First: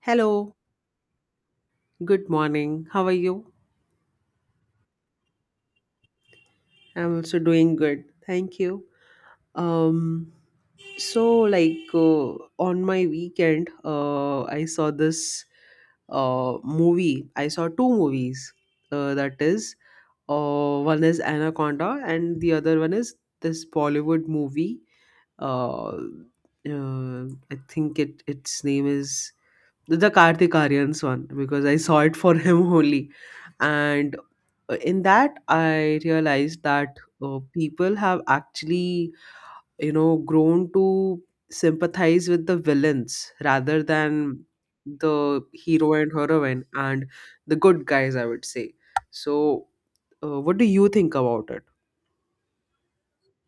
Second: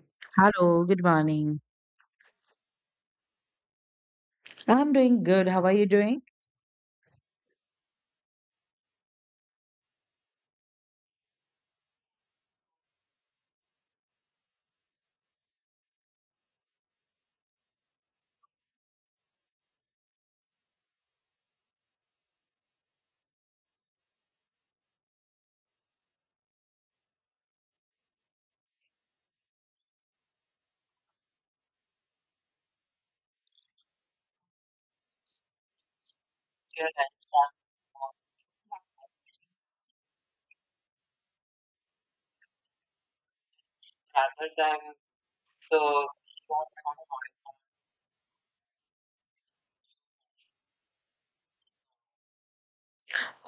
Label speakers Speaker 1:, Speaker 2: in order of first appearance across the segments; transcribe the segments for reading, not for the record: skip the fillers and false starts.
Speaker 1: Hello,
Speaker 2: Hello, good morning.
Speaker 1: good morning. How are you?
Speaker 2: I'm doing good. How are you doing?
Speaker 1: I'm also doing good. Thank you. Um so like uh, on my weekend I saw this movie. I saw two movies. That is One is Anaconda and the other one is this Bollywood movie. Uh, uh I think it its name is the Karthik Aryans one because I saw it for him only, and in that I realized that people have actually grown to sympathize with the villains rather than
Speaker 2: Other.
Speaker 1: the hero
Speaker 2: So.
Speaker 1: and heroine and the good guys, I would say. So, what do you think about it?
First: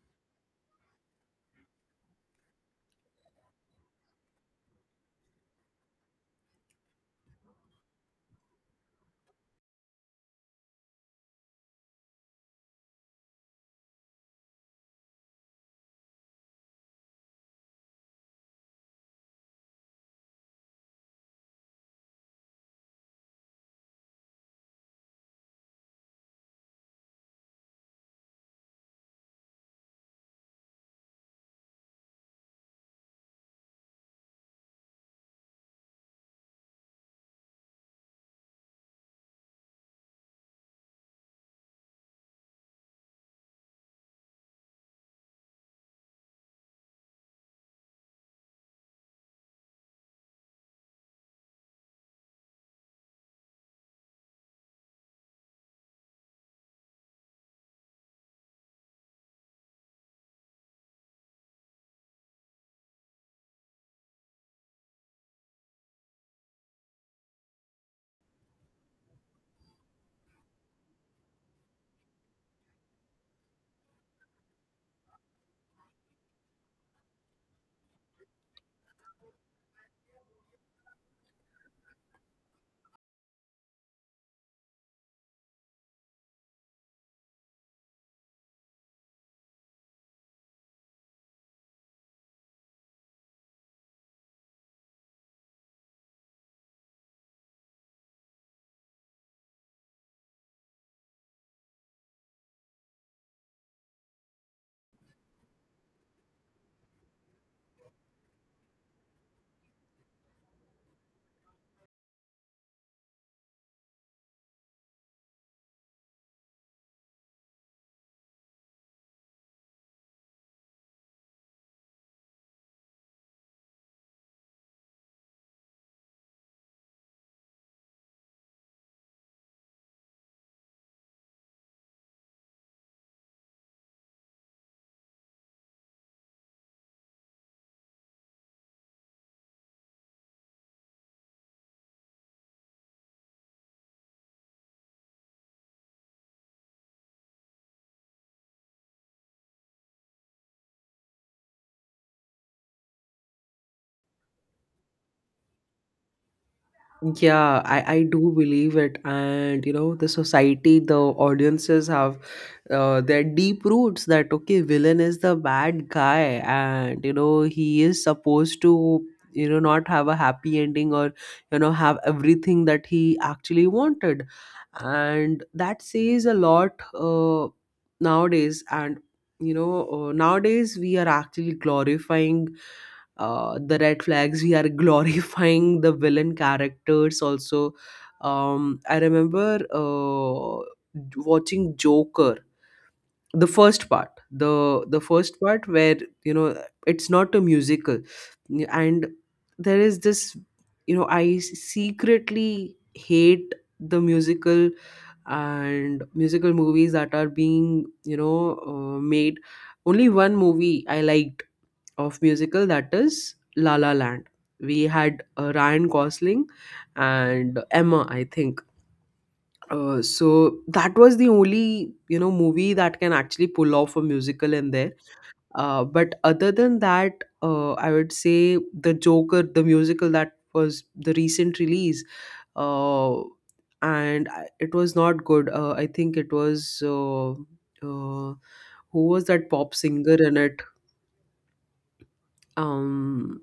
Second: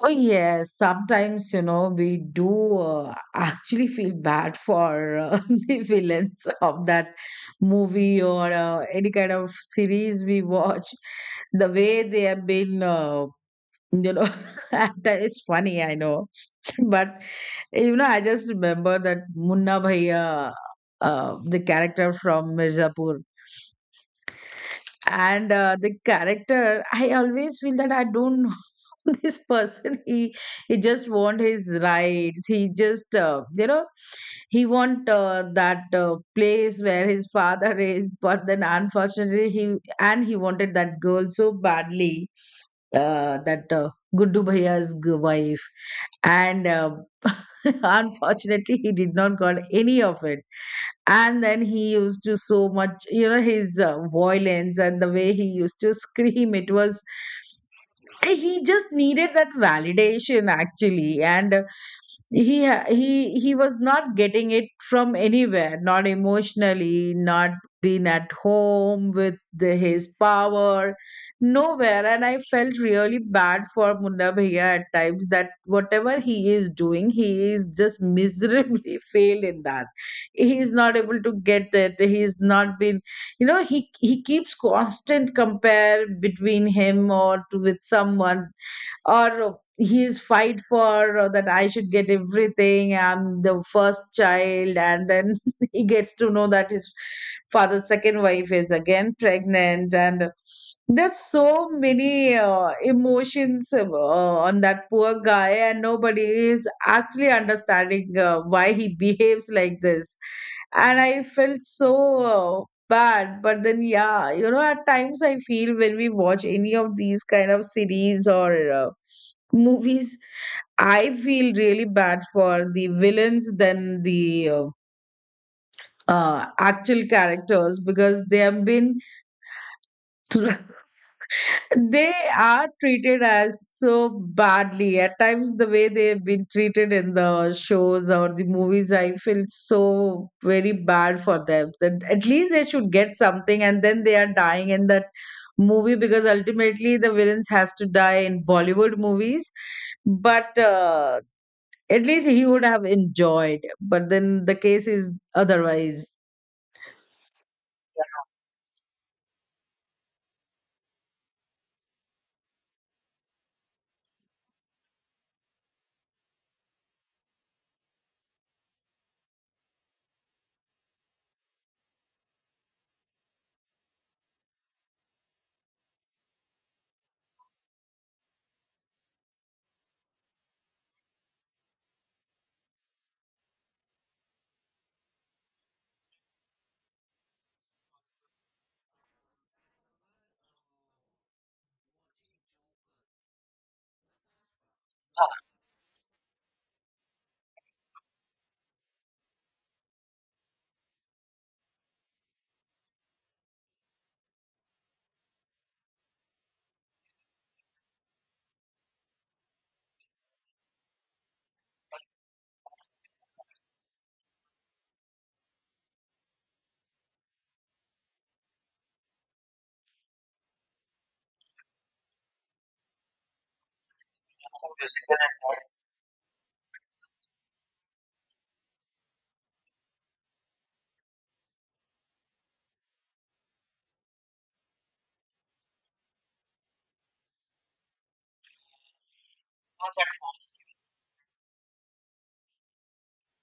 Speaker 2: Oh, yes. Sometimes, you know, we do actually feel bad for the villains of that movie or any kind of series we watch. The way they have been, you know, it's funny, I know. But, I just remember that Munna Bhaiya, the character from Mirzapur. And the character, I always feel that I don't know, this person, he just want his rights. He just, he want that place where his father is, but then unfortunately he and he wanted that girl so badly, that Guddu Bhaiya's wife, and unfortunately, he did not got any of it. And then he used to so much, you know, his violence, and the way he used to scream, it was he just needed that validation actually. And he was not getting it from anywhere, not emotionally, not being at home with the, his power, nowhere. And I felt really bad for Munda Bhaiya at times, that whatever he is doing, he is just miserably failed in that. He is not able to get it, he's not been, you know, he keeps constant compare between him or to, with someone, or his fight for that I should get everything, I'm the first child. And then he gets to know that his father's second wife is again pregnant, and there's so many emotions on that poor guy, and nobody is actually understanding why he behaves like this. And I felt so uh, bad. But then yeah, you know, at times I feel when we watch any of these kind of series or movies, I feel really bad for the villains than the actual characters, because they have been they are treated as so badly. At times, the way they've been treated in the shows or the movies, I feel so very bad for them. That at least they should get something, and then they are dying in that movie, because ultimately the villains has to die in Bollywood movies. But at least he would have enjoyed. But then the case is otherwise.
Speaker 1: Yeah, I do believe it. And you know, the society, the audiences have their deep roots that okay, villain is the bad guy, and you know, he is supposed to, you know, not have a happy ending or you know, have everything that he actually wanted. And that says a lot nowadays. And you know, nowadays we are actually glorifying the red flags, we are glorifying the villain characters also. I remember watching Joker, the first part, the first part, where you know it's not a musical. And there is this, you know, I secretly hate the musical and musical movies that are being, you know, made. Only one movie I liked of musical, that is La La Land. We had Ryan Gosling and Emma, I think. So that was the only, you know, movie that can actually pull off a musical in there. But other than that, I would say the Joker, the musical, that was the recent release, uh, and it was not good. I think it was who was that pop singer in it? um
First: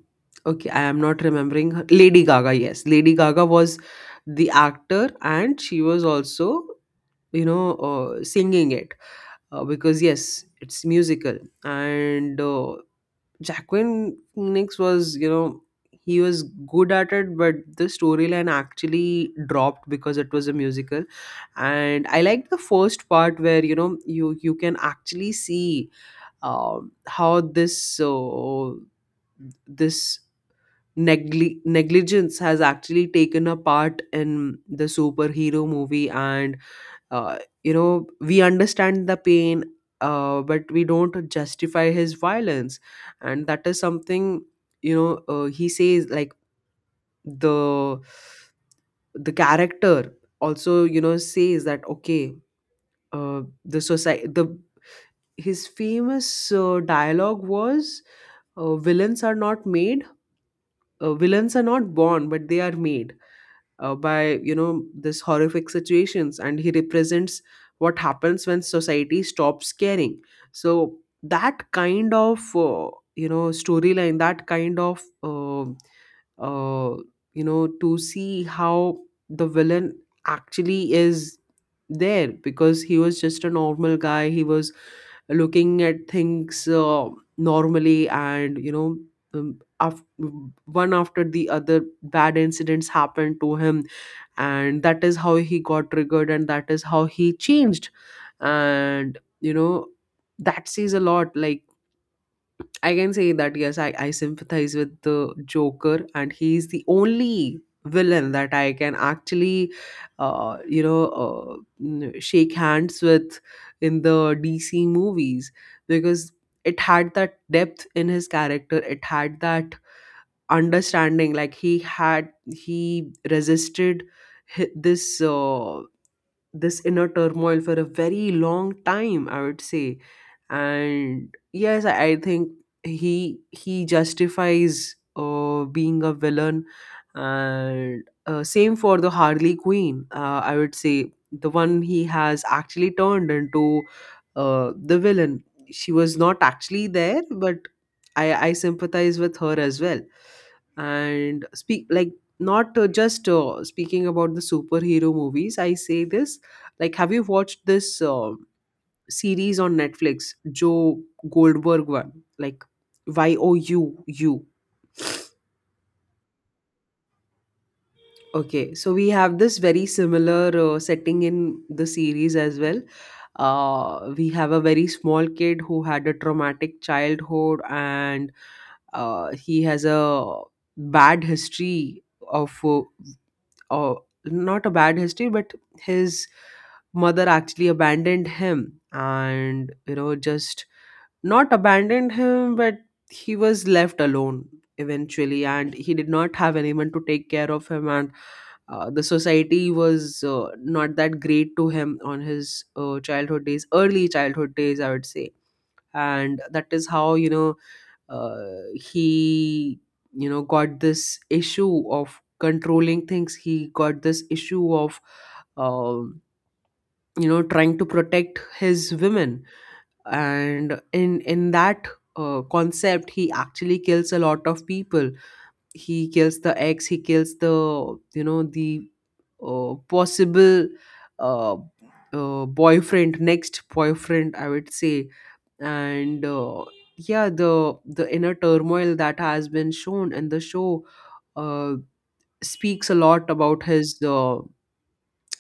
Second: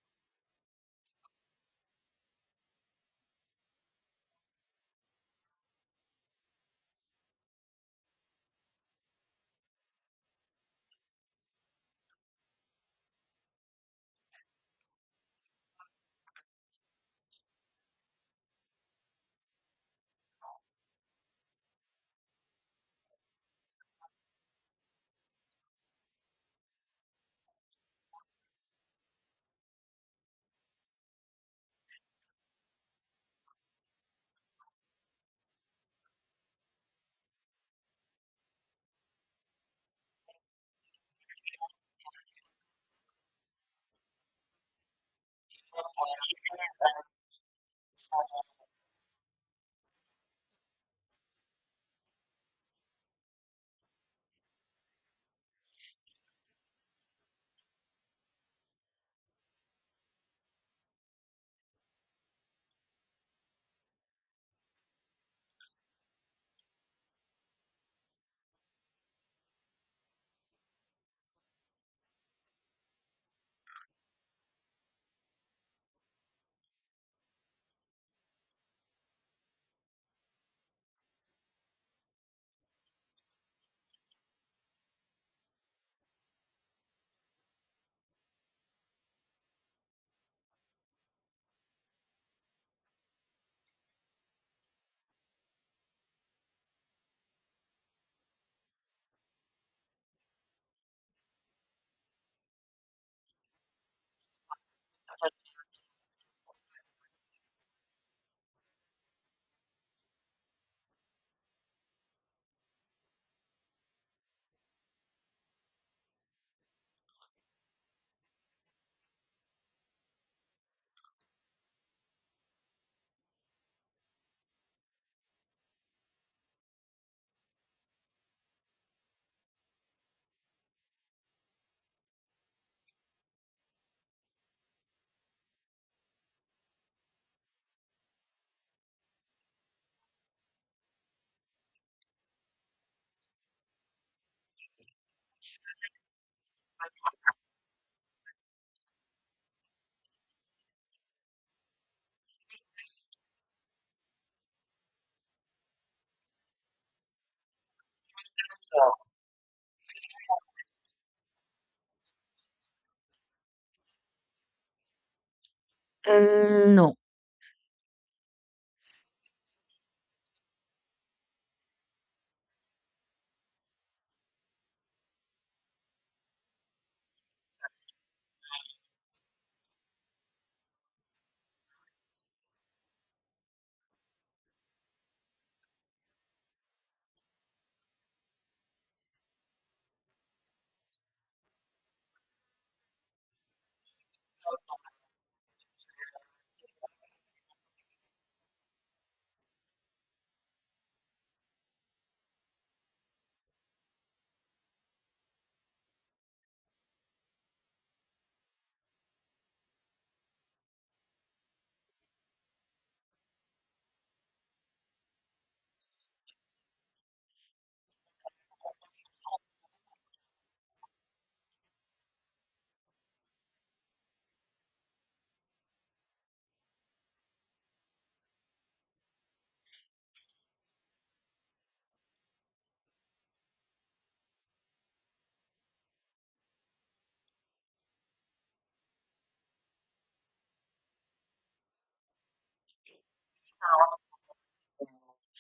Speaker 1: okay, I am not remembering her. Lady Gaga, yes, Lady Gaga was the actor, and she was also, you know, singing it, because yes, it's musical. And Jacqueline Phoenix was, you know, he was good at it, but the storyline actually dropped because it was a musical. And I liked the first part where, you know, you can actually see how this this negligence has actually taken a part in the superhero movie. And uh, you know, we understand the pain, but we don't justify his violence. And that is something, you know, he says like, the the character also, you know, says that okay, the society, the, his famous dialogue was, uh, villains are not made villains are not born but they are made by, you know, this horrific situations. And he represents what happens when society stops caring. So that kind of you know storyline, that kind of uh, you know, to see how the villain actually is there, because he was just a normal guy, he was looking at things normally. And you know, um, af- one after the other bad incidents happened to him, and that is how he got triggered, and that is how he changed. And you know, that says a lot. Like, I can say that yes, I sympathize with the Joker, and he's the only villain that I can actually shake hands with in the DC movies, because it had that depth in his character, it had that understanding. Like, he had, he resisted this this inner turmoil for a very long time, I would say. And yes, I think he justifies being a villain. And same for the Harley Queen, I would say, the one he has actually turned into, the villain, she was not actually there, but I sympathize with her as well. And speak like, not just speaking about the superhero movies, I say this, like, have you watched this series on Netflix, Joe Goldberg one, like, y o u u?
Speaker 2: Mm, no.
Speaker 1: Okay, so we have this very similar setting in the series as well. We have a very small kid who had a traumatic childhood, and he has a bad history of oh, not a bad history, but his mother actually abandoned him, and, you know, just not abandoned him, but he was left alone eventually, and he did not have anyone to take care of him. And the society was not that great to him on his childhood days, early childhood days, I would say. And that is how, you know, he, you know, got this issue of controlling things, he got this issue of um you know, trying to protect his women. And in that concept, he actually kills a lot of people. He kills the eggs, he kills the, you know, the possible uh, boyfriend, next boyfriend, I would say. And yeah, the inner turmoil that has been shown in the show, uh, speaks a lot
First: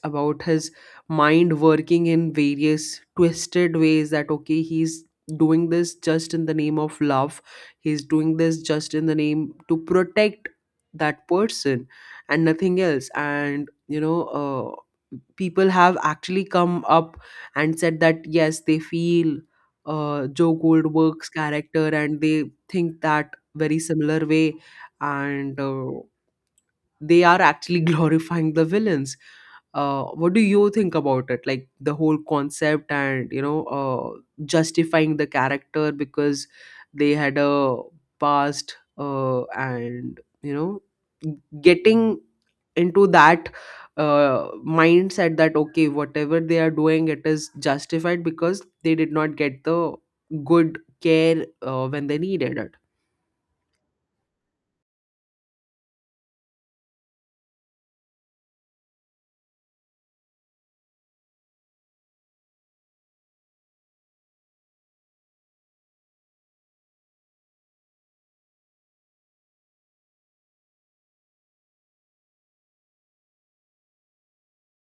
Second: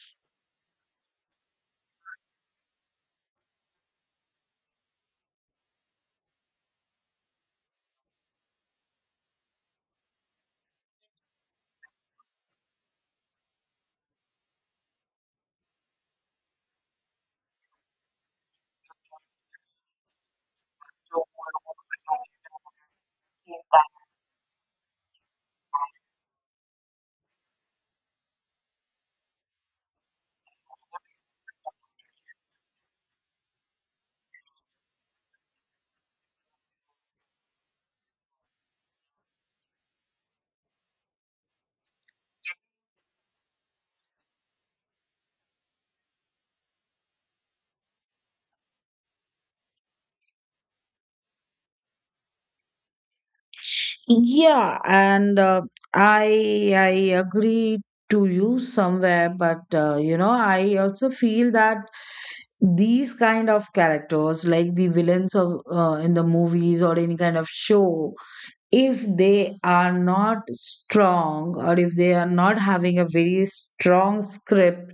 Speaker 1: about his mind working in various twisted ways, that okay, he's doing this just in the name of love, he's doing this just in the name to protect that person, and nothing else. And you know, people have actually come up and said that yes, they feel Joe Goldberg's character, and they think that very similar way. And they are actually glorifying the villains. What do you think about it? Like, the whole concept, and you know, justifying the character because they had a past, and you know, getting into that mindset that okay, whatever they are doing, it is justified because they did not get the good care when they needed it.
Speaker 2: Yeah, and I agree to you somewhere, but you know, I also feel that these kind of characters, like the villains of in the movies or any kind of show, if they are not strong, or if they are not having a very strong script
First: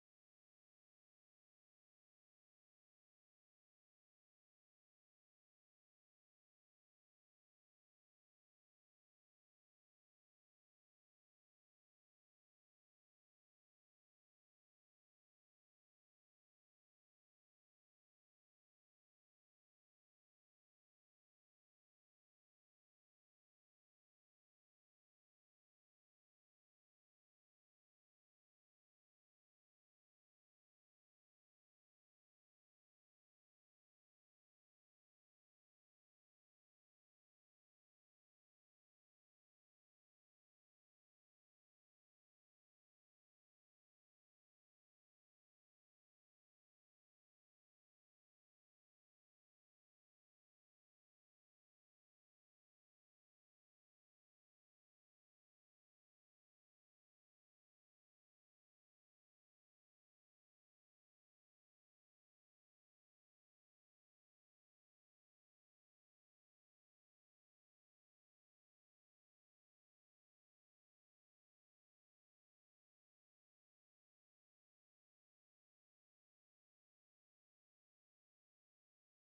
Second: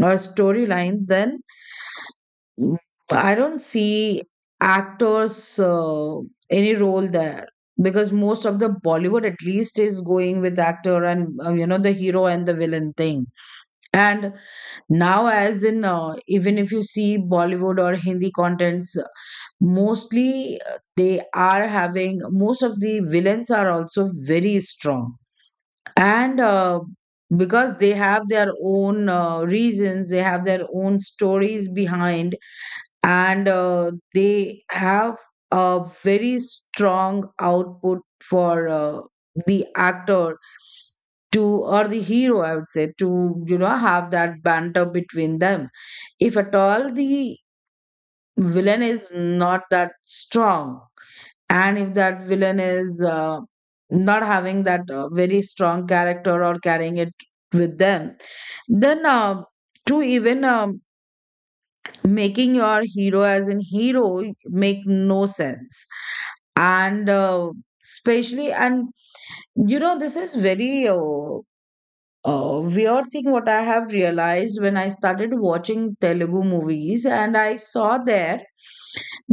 Speaker 2: or storyline, then mm. But I don't see actors any role there, because most of the Bollywood at least is going with actor and you know, the hero and the villain thing. And now, as in even if you see Bollywood or Hindi contents, mostly they are having, most of the villains are also very strong. And because they have their own reasons, they have their own stories behind, and they have a very strong output for the actor to, or the hero I would say, to you know have that banter between them. If at all the villain is not that strong, and if that villain is not having that very strong character or carrying it with them, then to even making your hero as an hero make no sense. And especially, and you know, this is very weird thing what I have realized when I started watching Telugu movies, and I saw there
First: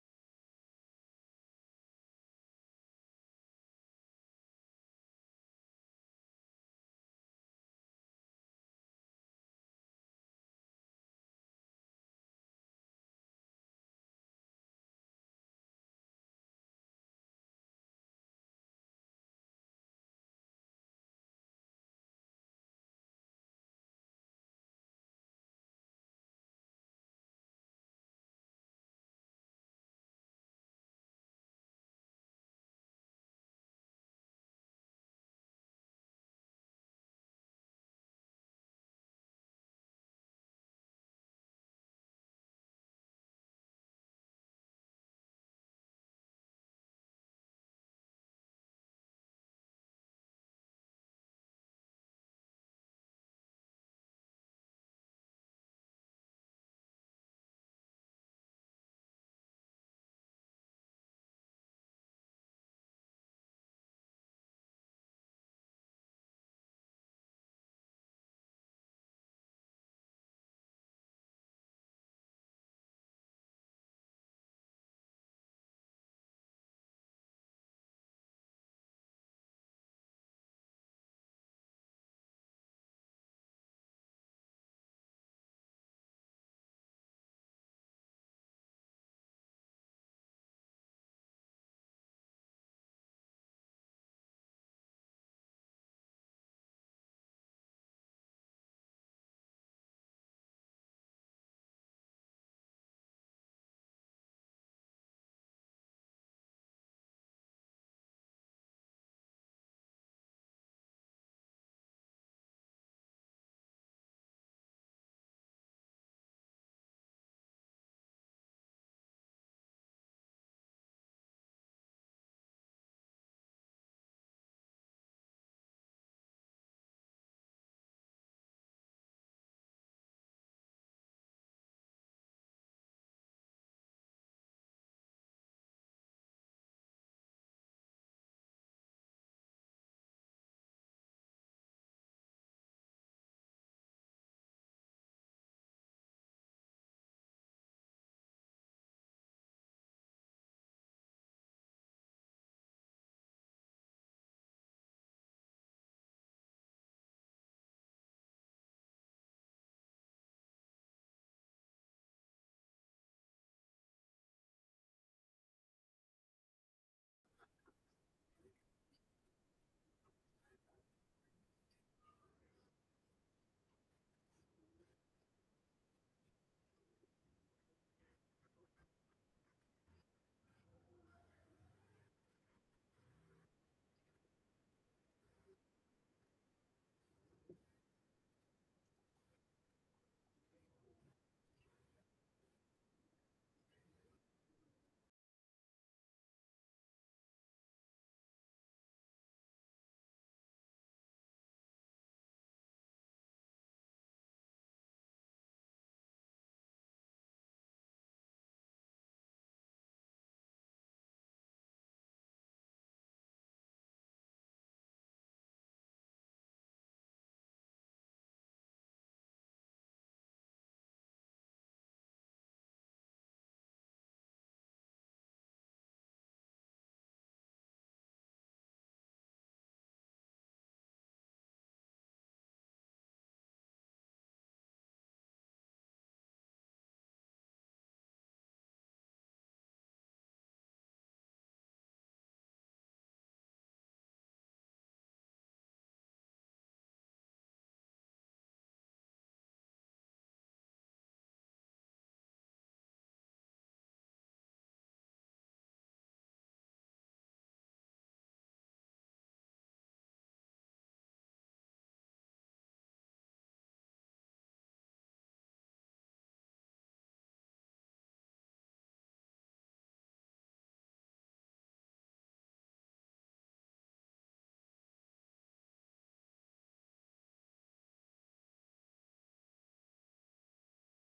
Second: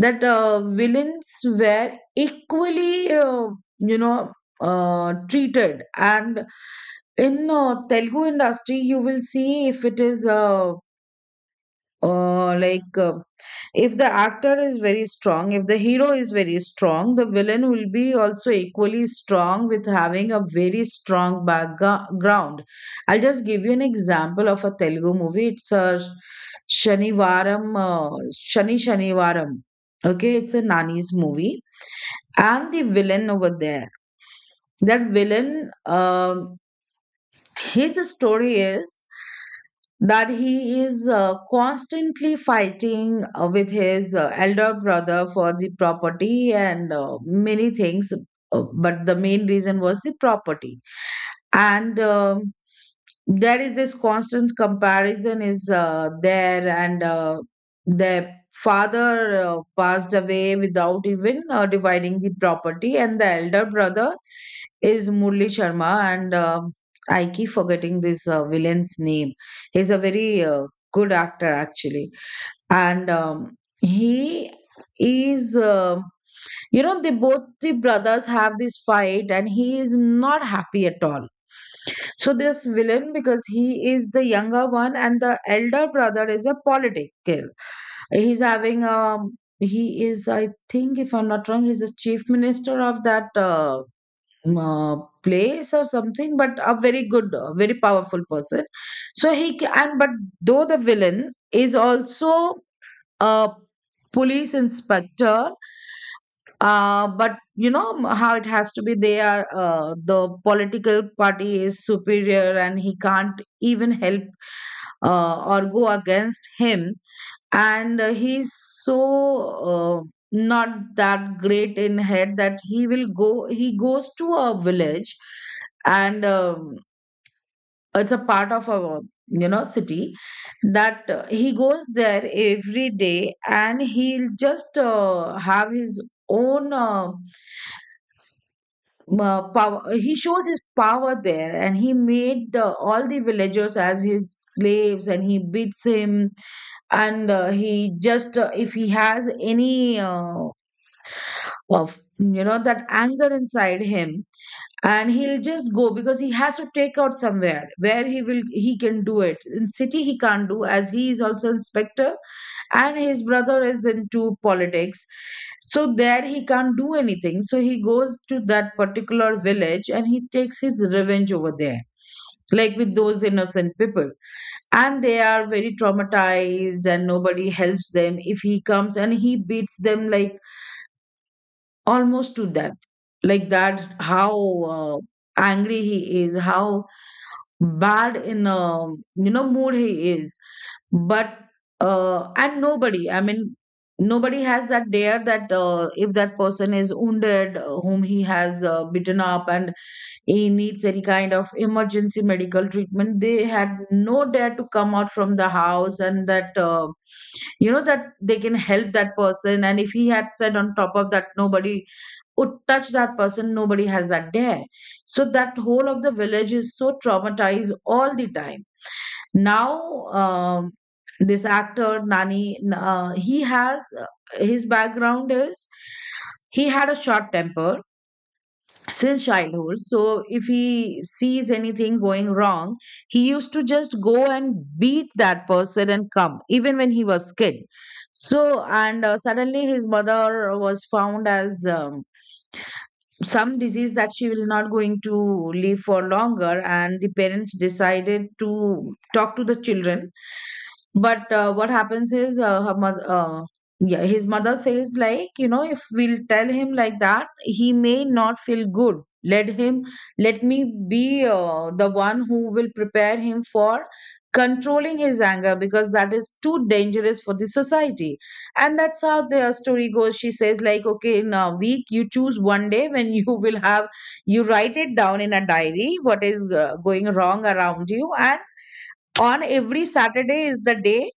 Speaker 2: that villains were equally uh, you know treated. And in Telugu industry, you will see if it is a uh, like uh, if the actor is very strong, if the hero is very strong, the villain will be also equally strong, with having a very strong background. I'll just give you an example of a Telugu movie. It's a Shanivaram, Shanivaram. Okay, it's a Nani's movie, and the villain over there, that villain, um, his story is that he is constantly fighting with his elder brother for the property and many things, but the main reason was the property. And um, there is this constant comparison is there, and their father passed away without even dividing the property, and the elder brother is Murli Sharma, and I keep forgetting this villain's name. He's a very good actor actually, and he is. They both the brothers have this fight, and he is not happy at all. So this villain, because he is the younger one, and the elder brother is a political. He's having he is, I think, if I'm not wrong, he's a chief minister of that. Um, uh, place or something, but a very good very powerful person. So and but though the villain is also a police inspector, but you know, how it has to be, they are the political party is superior, and he can't even help or go against him. And he's so uh, not that great in head, that he will go he goes to a village. And it's a part of our you know city, that he goes there every day, and he'll just have his own power. He shows his power there, and he made the, all the villagers as his slaves, and he beats him. And he just if he has any of you know that anger inside him, and he'll just go, because he has to take out somewhere, where he will he can do it in city, he can't do, as he is also inspector, and his brother is into politics. So there he can't do anything, so he goes to that particular village and he takes his revenge over there, like with those innocent people. And they are very traumatized, and nobody helps them. If he comes and he beats them like almost to death, like that, how uh, angry he is, how bad in a you know mood he is. But and nobody, I mean, nobody has that dare that if that person is wounded, whom he has beaten up, and he needs any kind of emergency medical treatment, they had no dare to come out from the house, and that you know, that they can help that person. And if he had said, on top of that, nobody would touch that person, nobody has that dare. So that whole of the village is so traumatized all the time. Now, um, this actor Nani, he has his background is, he had a short temper since childhood. So if he sees anything going wrong, he used to just go and beat that person and come, even when he was kid. So, and suddenly his mother was found as some disease, that she will not going to live for longer, and the parents decided to talk to the children. But what happens is yeah, his mother says like, you know, if we'll tell him like that, he may not feel good. Let him, let me be the one who will prepare him for controlling his anger, because that is too dangerous for the society. And that's how the story goes. She says, like, okay, in a week you choose one day when you will you write it down in a diary what is going wrong around you, and on every Saturday is the day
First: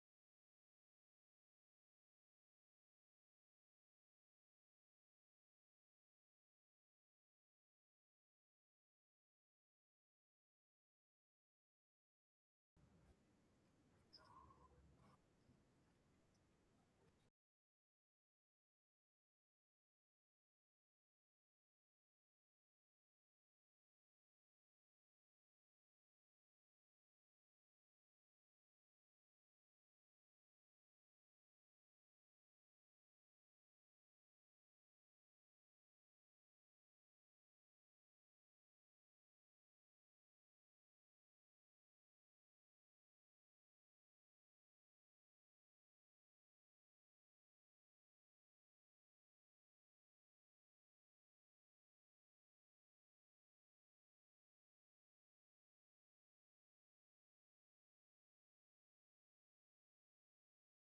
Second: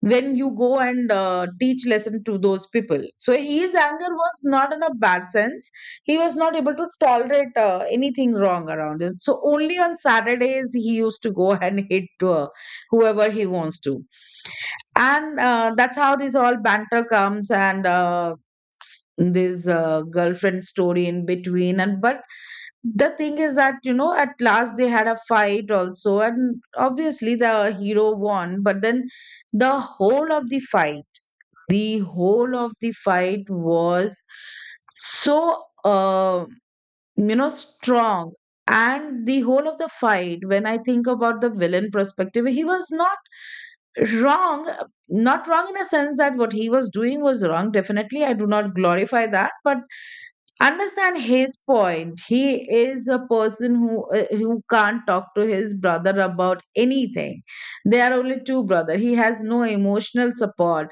Speaker 2: when you go and teach lesson to those people. So his anger was not in a bad sense, he was not able to tolerate anything wrong around him, so only on Saturdays he used to go and hit uh, whoever he wants to. And that's how this all banter comes, and this girlfriend story in between. And but the thing is that, you know, at last they had a fight also and obviously the hero won, but then the whole of the fight the whole of the fight was so, you know, strong. And the whole of the fight, when I think about the villain perspective, he was not wrong, not wrong in a sense that what he was doing was wrong, definitely I do not glorify that, but understand his point. He is a person who can't talk to his brother about anything. They are only two brother, he has no emotional support.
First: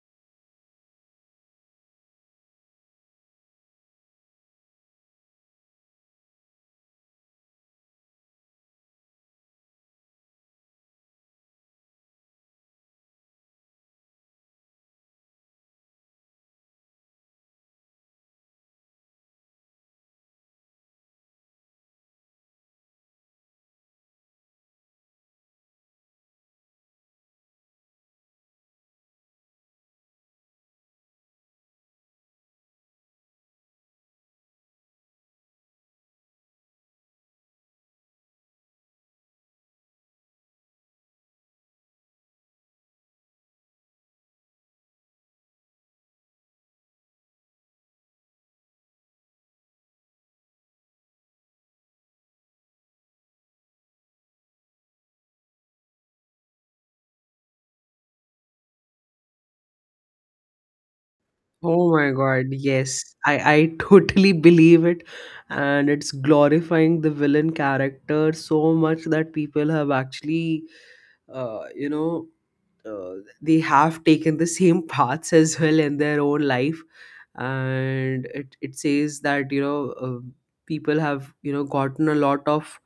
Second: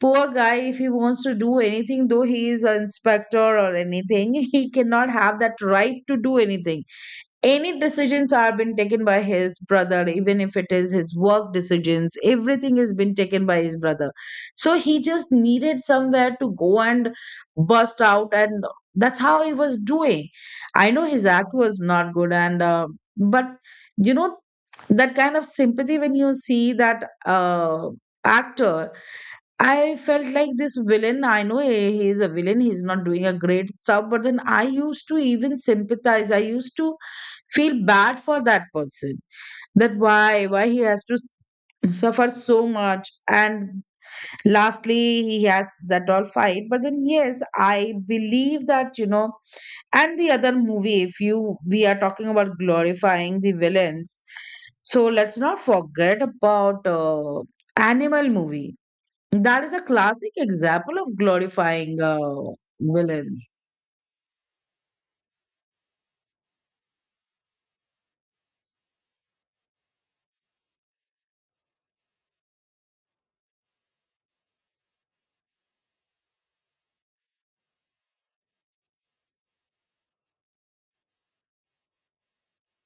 Speaker 2: Poor guy, if he wants to do anything, though he is an inspector or anything, he cannot have that right to do anything. Any decisions are been taken by his brother, even if it is his work decisions, everything has been taken by his brother. So he just needed somewhere to go and burst out, and that's how he was doing. I know his act was not good, and but, you know, that kind of sympathy when you see that actor. I felt like this villain. I know he is a villain. He's not doing a great stuff, but then I used to even sympathize. I used to feel bad for that person, that why he has suffer so much. And lastly he has that all fight, but then yes, I believe that, you know. And the other movie, if you we are talking about glorifying the villains, so let's not forget about animal movie. That is a classic example of
Speaker 1: Oh
Speaker 2: glorifying
Speaker 1: my God, yes. I,
Speaker 2: villains.
Speaker 1: I totally believe it. And it's glorifying the villain character so much that people have actually, you know, they have taken the same paths as well in their own life. And it says that, you know, people have, you know, gotten a lot of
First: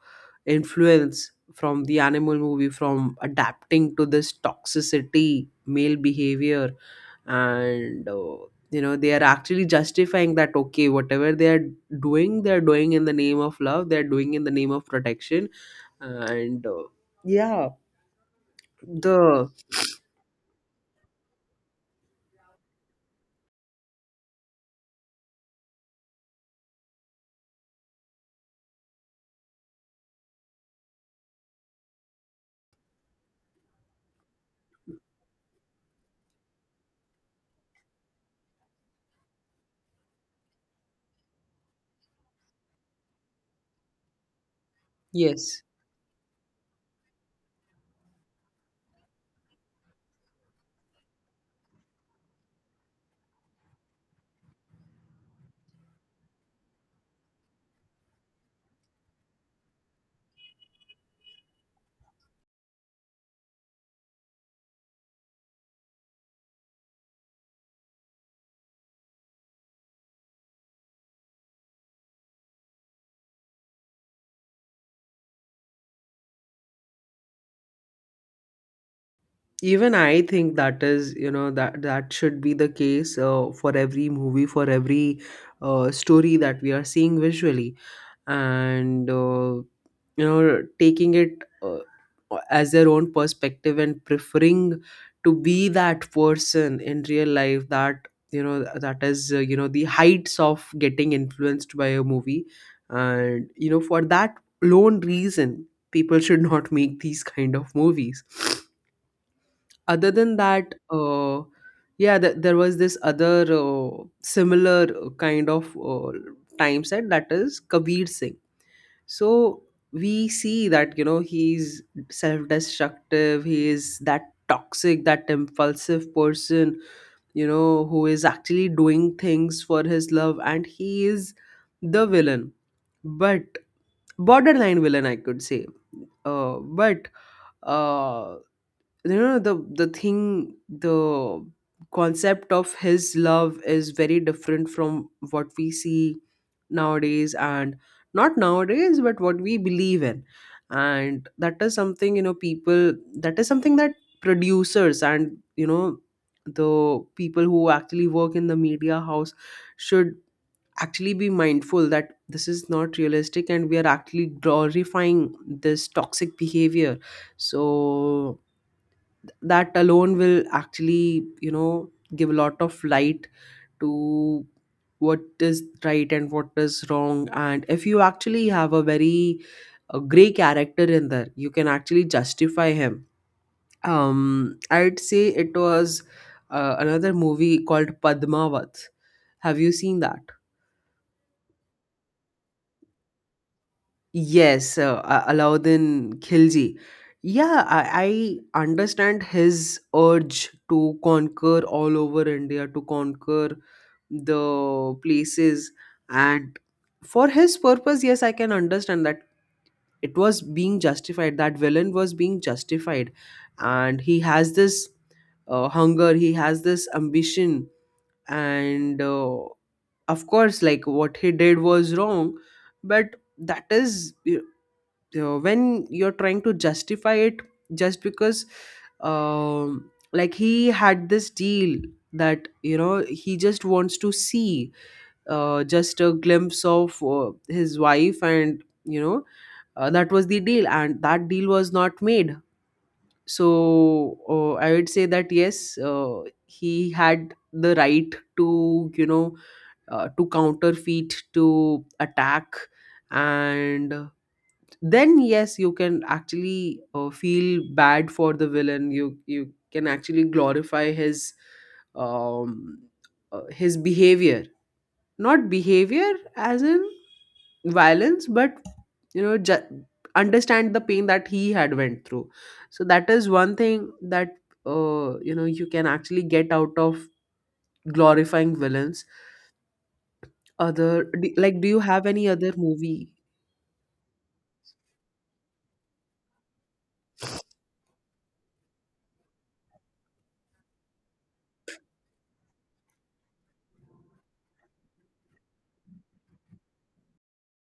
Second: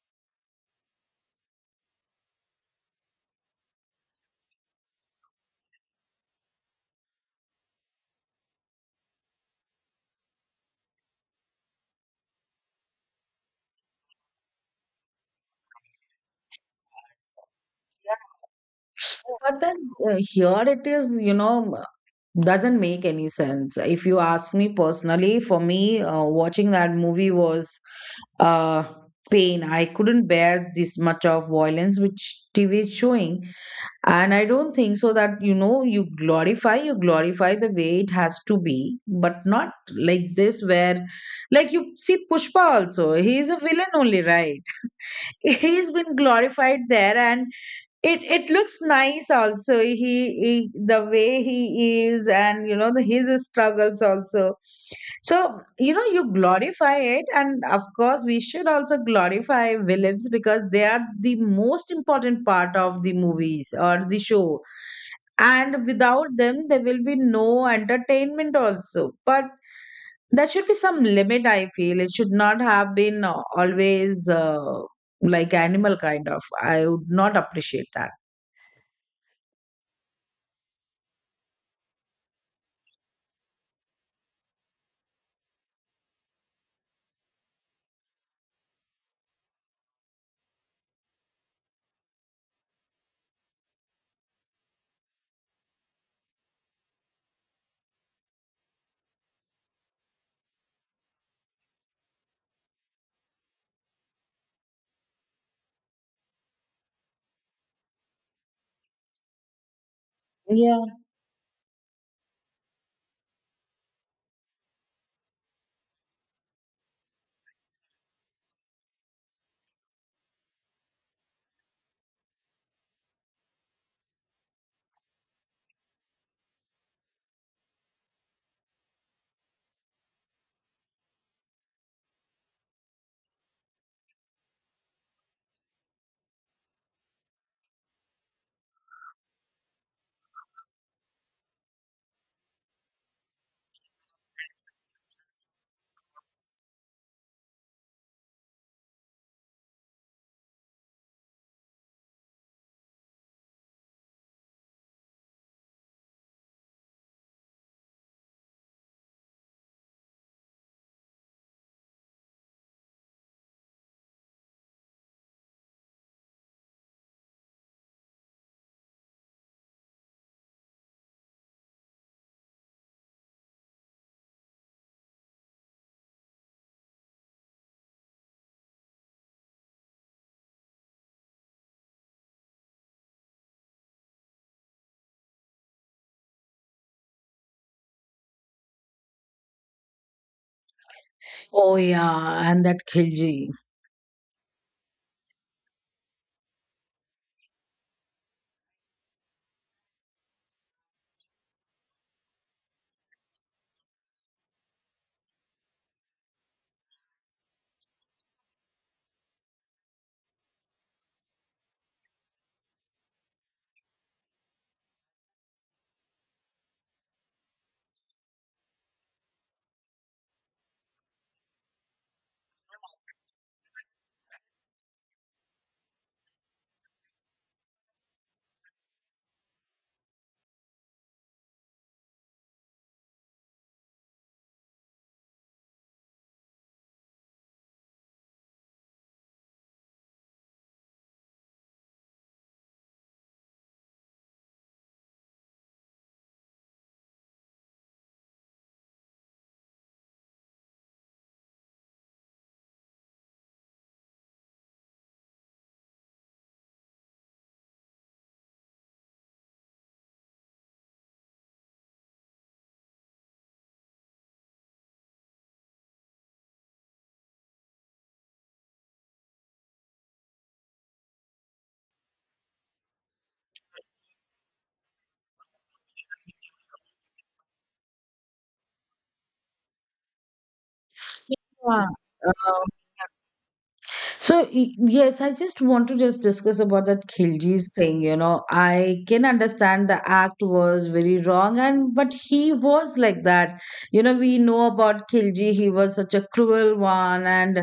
Speaker 1: influence from the animal movie, from adapting to this toxicity male behavior. And you know, they are actually justifying that okay, whatever they are doing, they are doing in the name of love, they are doing in the name of protection. And yeah the
Speaker 2: But then here it is, you know, doesn't make any sense. If you ask me personally, for me, watching that movie was uh, pain. I couldn't bear this much of violence which TV is showing. And I don't think so that, you know, you glorify the way it has to be, but not like this, where, like, you see Pushpa also, he is a villain only, right?
Speaker 1: yes,
Speaker 2: He's been glorified there, and it looks nice also. He the way he is, and you know the, his struggles also. So you know, you glorify it, and of course we should also glorify villains because they are the most important part of the movies or the show, and without them there will be no entertainment also. But there should be some limit, I feel. It should not have been, always like animal kind of. I would not appreciate that.
Speaker 1: even I think that is, you know, that that should be the case for every movie, for every story that we are seeing visually. And you know, taking it as their own perspective, and preferring to be that person in real life, that you know, that is you know, the heights of getting influenced by a movie. And you know, for that lone reason, people should not make these kind of movies. Other than that,
Speaker 2: Yeah.
Speaker 1: there was this other similar kind of time set, that is Kabir Singh. So we see that, you know, he's self destructive, he is that toxic, that impulsive person, you know, who is actually doing things for his love, and he is the villain. But borderline villain, I could say. But uh, you know, the thing, the concept of his love is very different from what we see nowadays. And not nowadays, but what we believe in. And that is something, you know, people, that is something that producers, and you know, the people who actually work in the media house, should actually be mindful that this is not realistic, and we are actually glorifying this toxic behavior. So that alone will actually, you know, give a lot of light to what is right and what is wrong. And if you actually have a very gray character in there, you can actually justify him. I'd say it was another movie called Padmavat. Have you seen that?
Speaker 2: Oh yeah, and that khilji.
Speaker 1: Yes, Alauddin Khilji. Yeah, I understand his urge to conquer all over India, to conquer the places, and for his purpose, yes, I can understand that. It was being justified, that villain was being justified. And he has this hunger, he has this ambition. And of course, like, what he did was wrong, but that is, you know, when you're trying to justify it, just because like, he had this deal that, you know, he just wants to see just a glimpse of his wife, and you know, that was the deal, and that deal was not made. So I would say that yes, he had the right to, you know, to counterfeit, to attack. And then yes, you can actually feel bad for the villain. You can actually glorify um his behavior, not behavior as in violence, but you know, understand the pain that he had went through. So that is one thing that you know, you can actually get out of glorifying villains. Like, do you
Speaker 2: Yeah.
Speaker 1: have any other
Speaker 2: Um,
Speaker 1: movie?
Speaker 2: so, yes, I just want to just discuss about that khilji's thing. You know, I can understand the act was very wrong, and but he was like that. You know, we know about khilji. He was such a cruel one, and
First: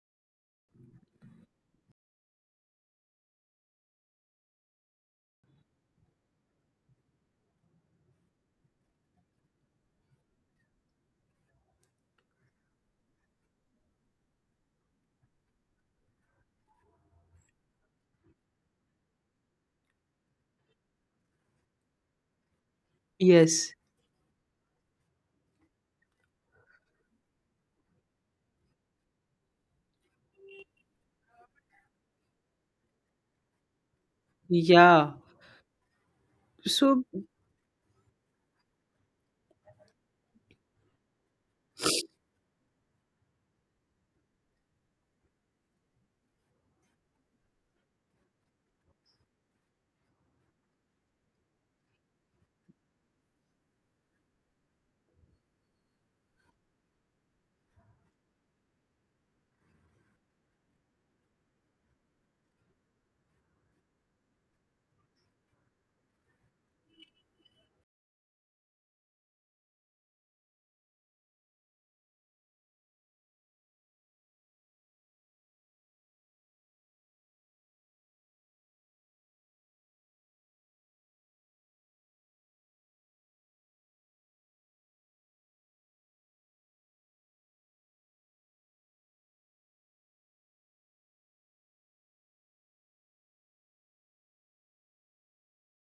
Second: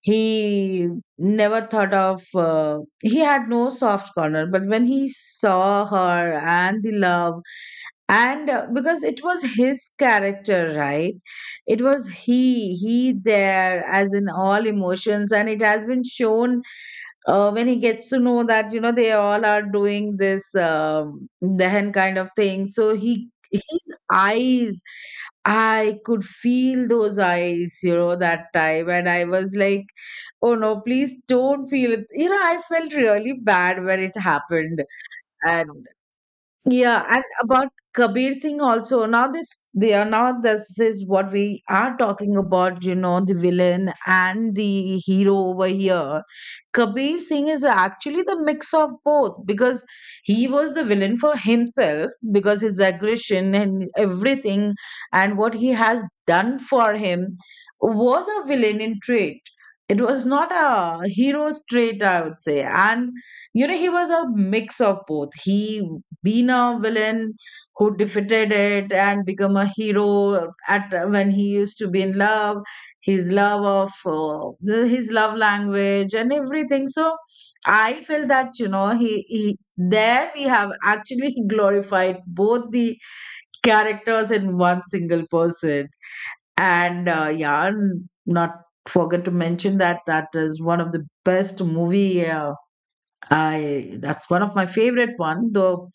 Speaker 2: he never thought of. He had no soft corner, but when he saw her and the love, and because it was his character, right? It was he there as in all emotions, and it has been shown when he gets to know that, you know, they all are doing this dehen kind of thing, so he
Speaker 1: Yes,
Speaker 2: his eyes, I could feel those eyes, you know, that time, and I was like, oh no, please don't feel it, you know, I felt really bad when it happened.
Speaker 1: yeah,
Speaker 2: And yeah,
Speaker 1: so
Speaker 2: and about Kabir Singh also. Now this is what we are talking about, you know, the villain and the hero over here. Kabir Singh is actually the mix of both because he was the villain for himself because his aggression and everything and what he has done for him was a villain in trait. It was not a hero's trait, I would say. And you know, he was a mix of both. He been a villain who defeated it and become a hero at when he used to be in love, his love of his love language and everything. So I feel that, you know, he there, we have actually glorified both the characters in one single person. And yeah, not forget to mention that that is one of the best movie, I that's one of my favorite one though.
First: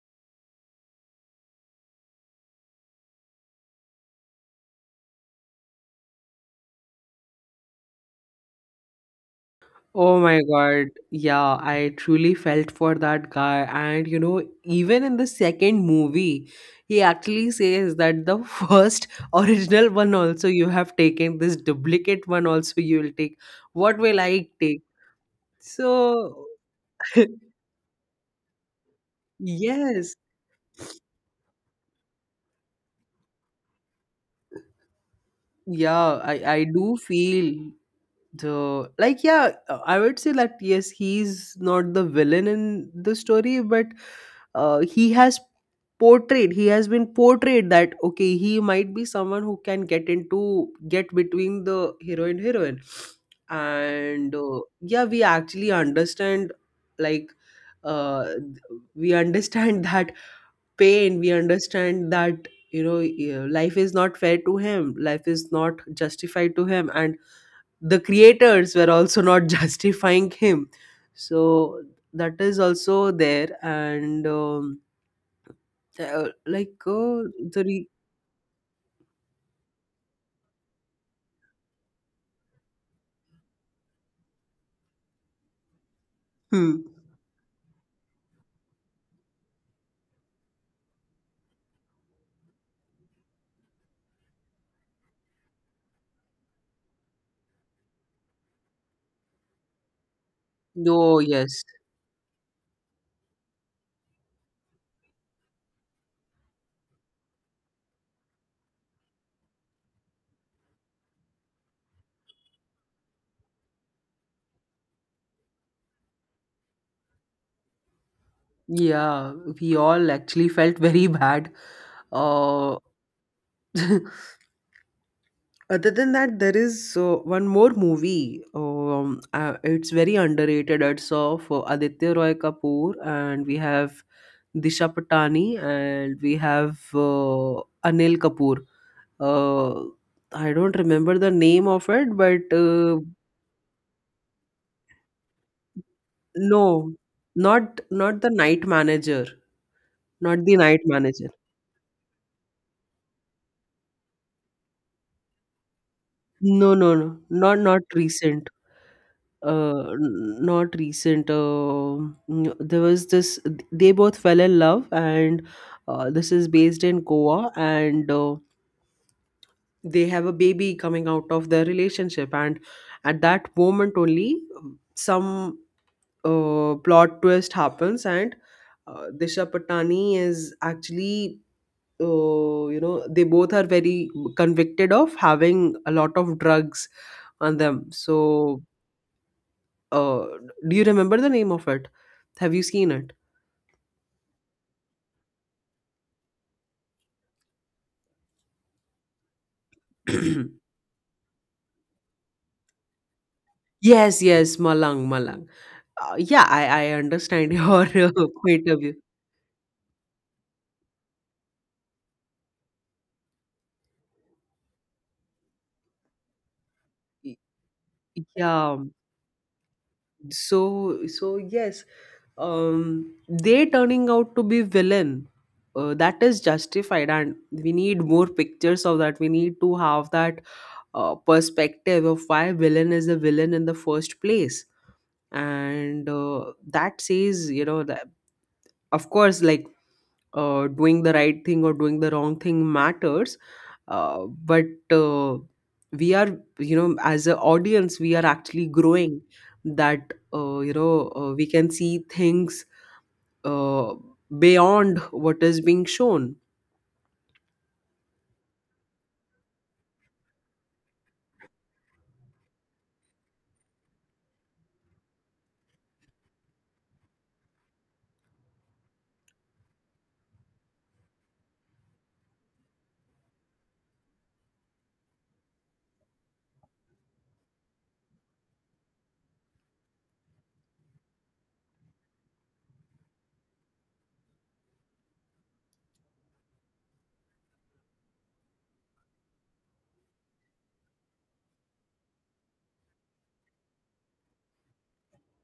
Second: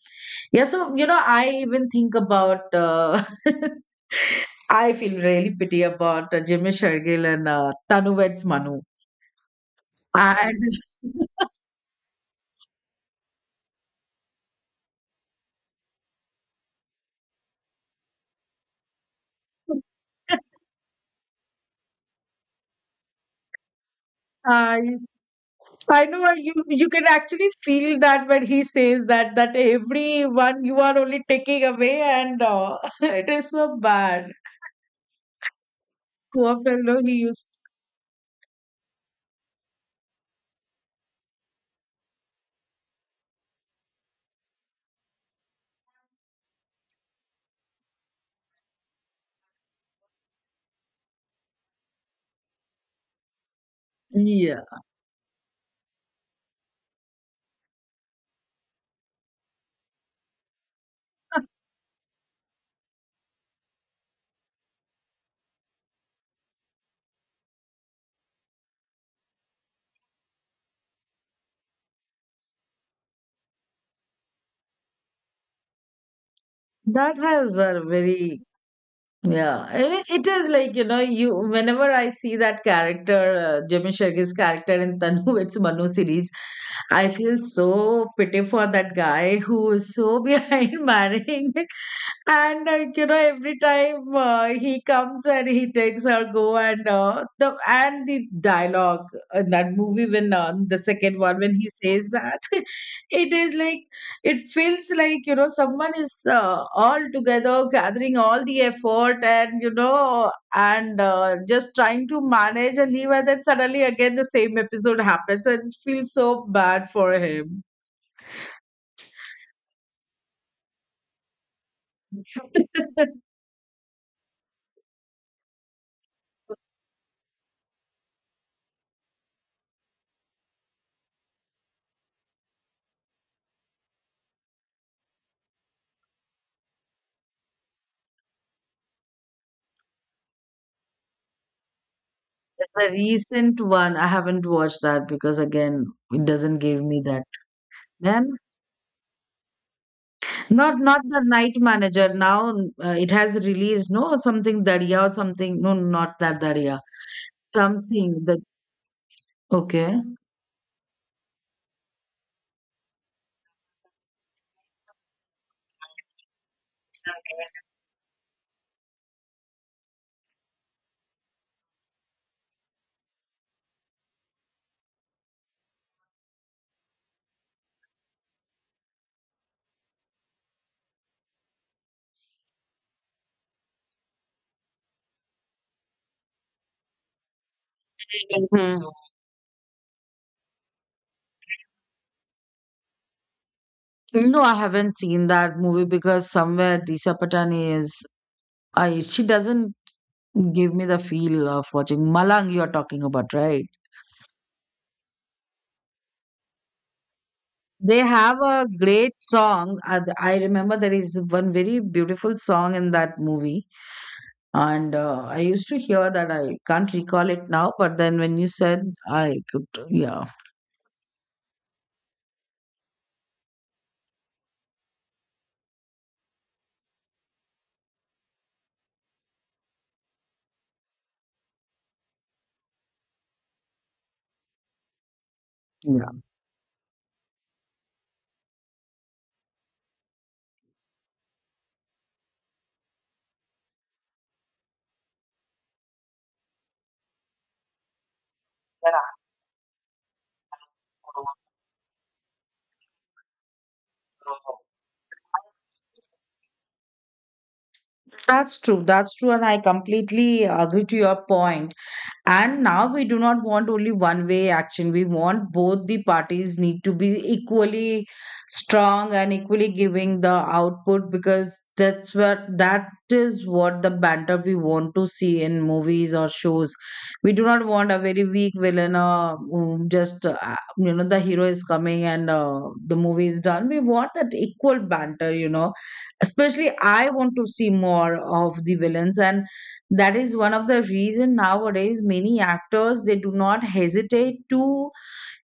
Speaker 2: Yeah, so you know, I even think about. I feel really pity about Jimmy Shergill and Tanu Veds Manu.
Speaker 1: Oh my
Speaker 2: And
Speaker 1: God. Yeah, I truly felt for that guy. And you know, even in the second movie, he actually says that the first original one also you have taken, this duplicate one also you will take. What will I take?
Speaker 2: I, I know
Speaker 1: So,
Speaker 2: you. You can actually feel that when he says that that
Speaker 1: yes,
Speaker 2: everyone you are only taking away, and it is so bad.
Speaker 1: yeah, I,
Speaker 2: Poor
Speaker 1: I do
Speaker 2: fellow, he used.
Speaker 1: feel. So, like, yeah, I would say that yes, he's not the villain in the story, but he has portrayed, he has been portrayed that okay, he might be someone who can get into, get between the hero and heroine. And
Speaker 2: Yeah,
Speaker 1: yeah, we actually understand, like uh, th- we understand that pain, we understand that, you know, life is not fair to him, life is not justified to him, and the creators were also not justifying him. So that is also there. And uh, like
Speaker 2: that
Speaker 1: uh,
Speaker 2: has
Speaker 1: the
Speaker 2: a
Speaker 1: re-
Speaker 2: very Yeah, and it is like, you know, you whenever I see that character, Jimmy Shirky's character in Tanu, it's Manu series,
Speaker 1: hmm.
Speaker 2: I feel so pity for that guy who is so behind marrying, and you know, every time he comes and he takes her go, and the and the dialogue in that movie when the second
Speaker 1: Oh
Speaker 2: one, when
Speaker 1: yes,
Speaker 2: he says that, it is like, it feels like, you know, someone is all together gathering all the effort, and you know, and just trying to manage and leave, and then suddenly again the same episode happens, and it feels so bad for him.
Speaker 1: yeah, we all actually felt very bad.
Speaker 2: It's
Speaker 1: uh
Speaker 2: the
Speaker 1: Other than that, there is one more movie. It's very underrated. It's of Aditya Roy Kapoor, and we have Disha Patani, and we have Anil Kapoor. Uh, I don't remember the name of it, but
Speaker 2: recent one, I haven't watched that because again it doesn't give
Speaker 1: no,
Speaker 2: me that.
Speaker 1: not not
Speaker 2: Then
Speaker 1: the night manager, not the
Speaker 2: not
Speaker 1: night
Speaker 2: not the
Speaker 1: manager.
Speaker 2: night manager now, it has released no, something dariya or something, no, not that
Speaker 1: No,
Speaker 2: dariya,
Speaker 1: no, no, not not
Speaker 2: something that.
Speaker 1: recent.
Speaker 2: Okay.
Speaker 1: Not recent. There was this. They both fell in love, and this is based in Goa, and they have a baby coming out of their relationship. And at that moment only, some plot twist happens, and Disha Patani is actually. You know, they both are very convicted of having a lot of drugs on them. So
Speaker 2: Hmm.
Speaker 1: Uh, do you remember the name of it? Have you seen it?
Speaker 2: No, I haven't seen that movie because somewhere Disha Patani is, I she doesn't give me the feel of watching Malang. You are talking about, right?
Speaker 1: Yes, yes, Malang, Malang. Yeah, I understand your
Speaker 2: They have
Speaker 1: point
Speaker 2: a
Speaker 1: of view.
Speaker 2: great song. I remember there is one very beautiful song in that movie, and I used to hear that. I can't recall
Speaker 1: Y-
Speaker 2: it now, but then when you
Speaker 1: Yeah.
Speaker 2: said, I could, yeah,
Speaker 1: So yes, they turning out to be villain. That is justified, and we need more pictures of that. We need to have that perspective of why villain is a villain in the first place. And
Speaker 2: yeah.
Speaker 1: that says, you know, that of course, like doing the right thing or doing the wrong thing matters, uh, but uh, we are, you know, as an audience, we are actually growing, that you know, we can see things uh, beyond what is being shown.
Speaker 2: That's true. That's true, and I completely agree to your point. And now we do not want only one way action, we want both the parties need to be equally strong and equally giving the output, because that's what that is what the banter we want to see in movies or shows. We do not want a very weak villain, or just you know, the hero is coming and the movie is done. We want that equal banter, you know. Especially I want to see more of the villains, and that is one of the reason nowadays many actors they do not hesitate to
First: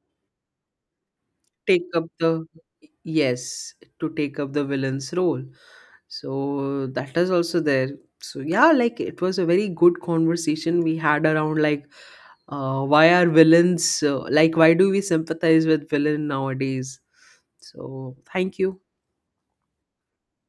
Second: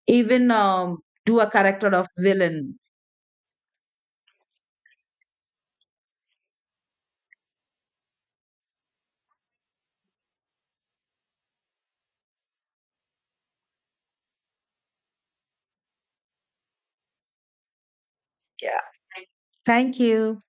Speaker 2: even do a
Speaker 1: Take
Speaker 2: character
Speaker 1: up
Speaker 2: of
Speaker 1: the,
Speaker 2: villain.
Speaker 1: yes, to take up the villain's role. So that is also there. So yeah, like, it was a very good conversation we had around, like, why are villains, like, why do we sympathize with villain nowadays? So thank you.
Speaker 2: Yeah. Thank you.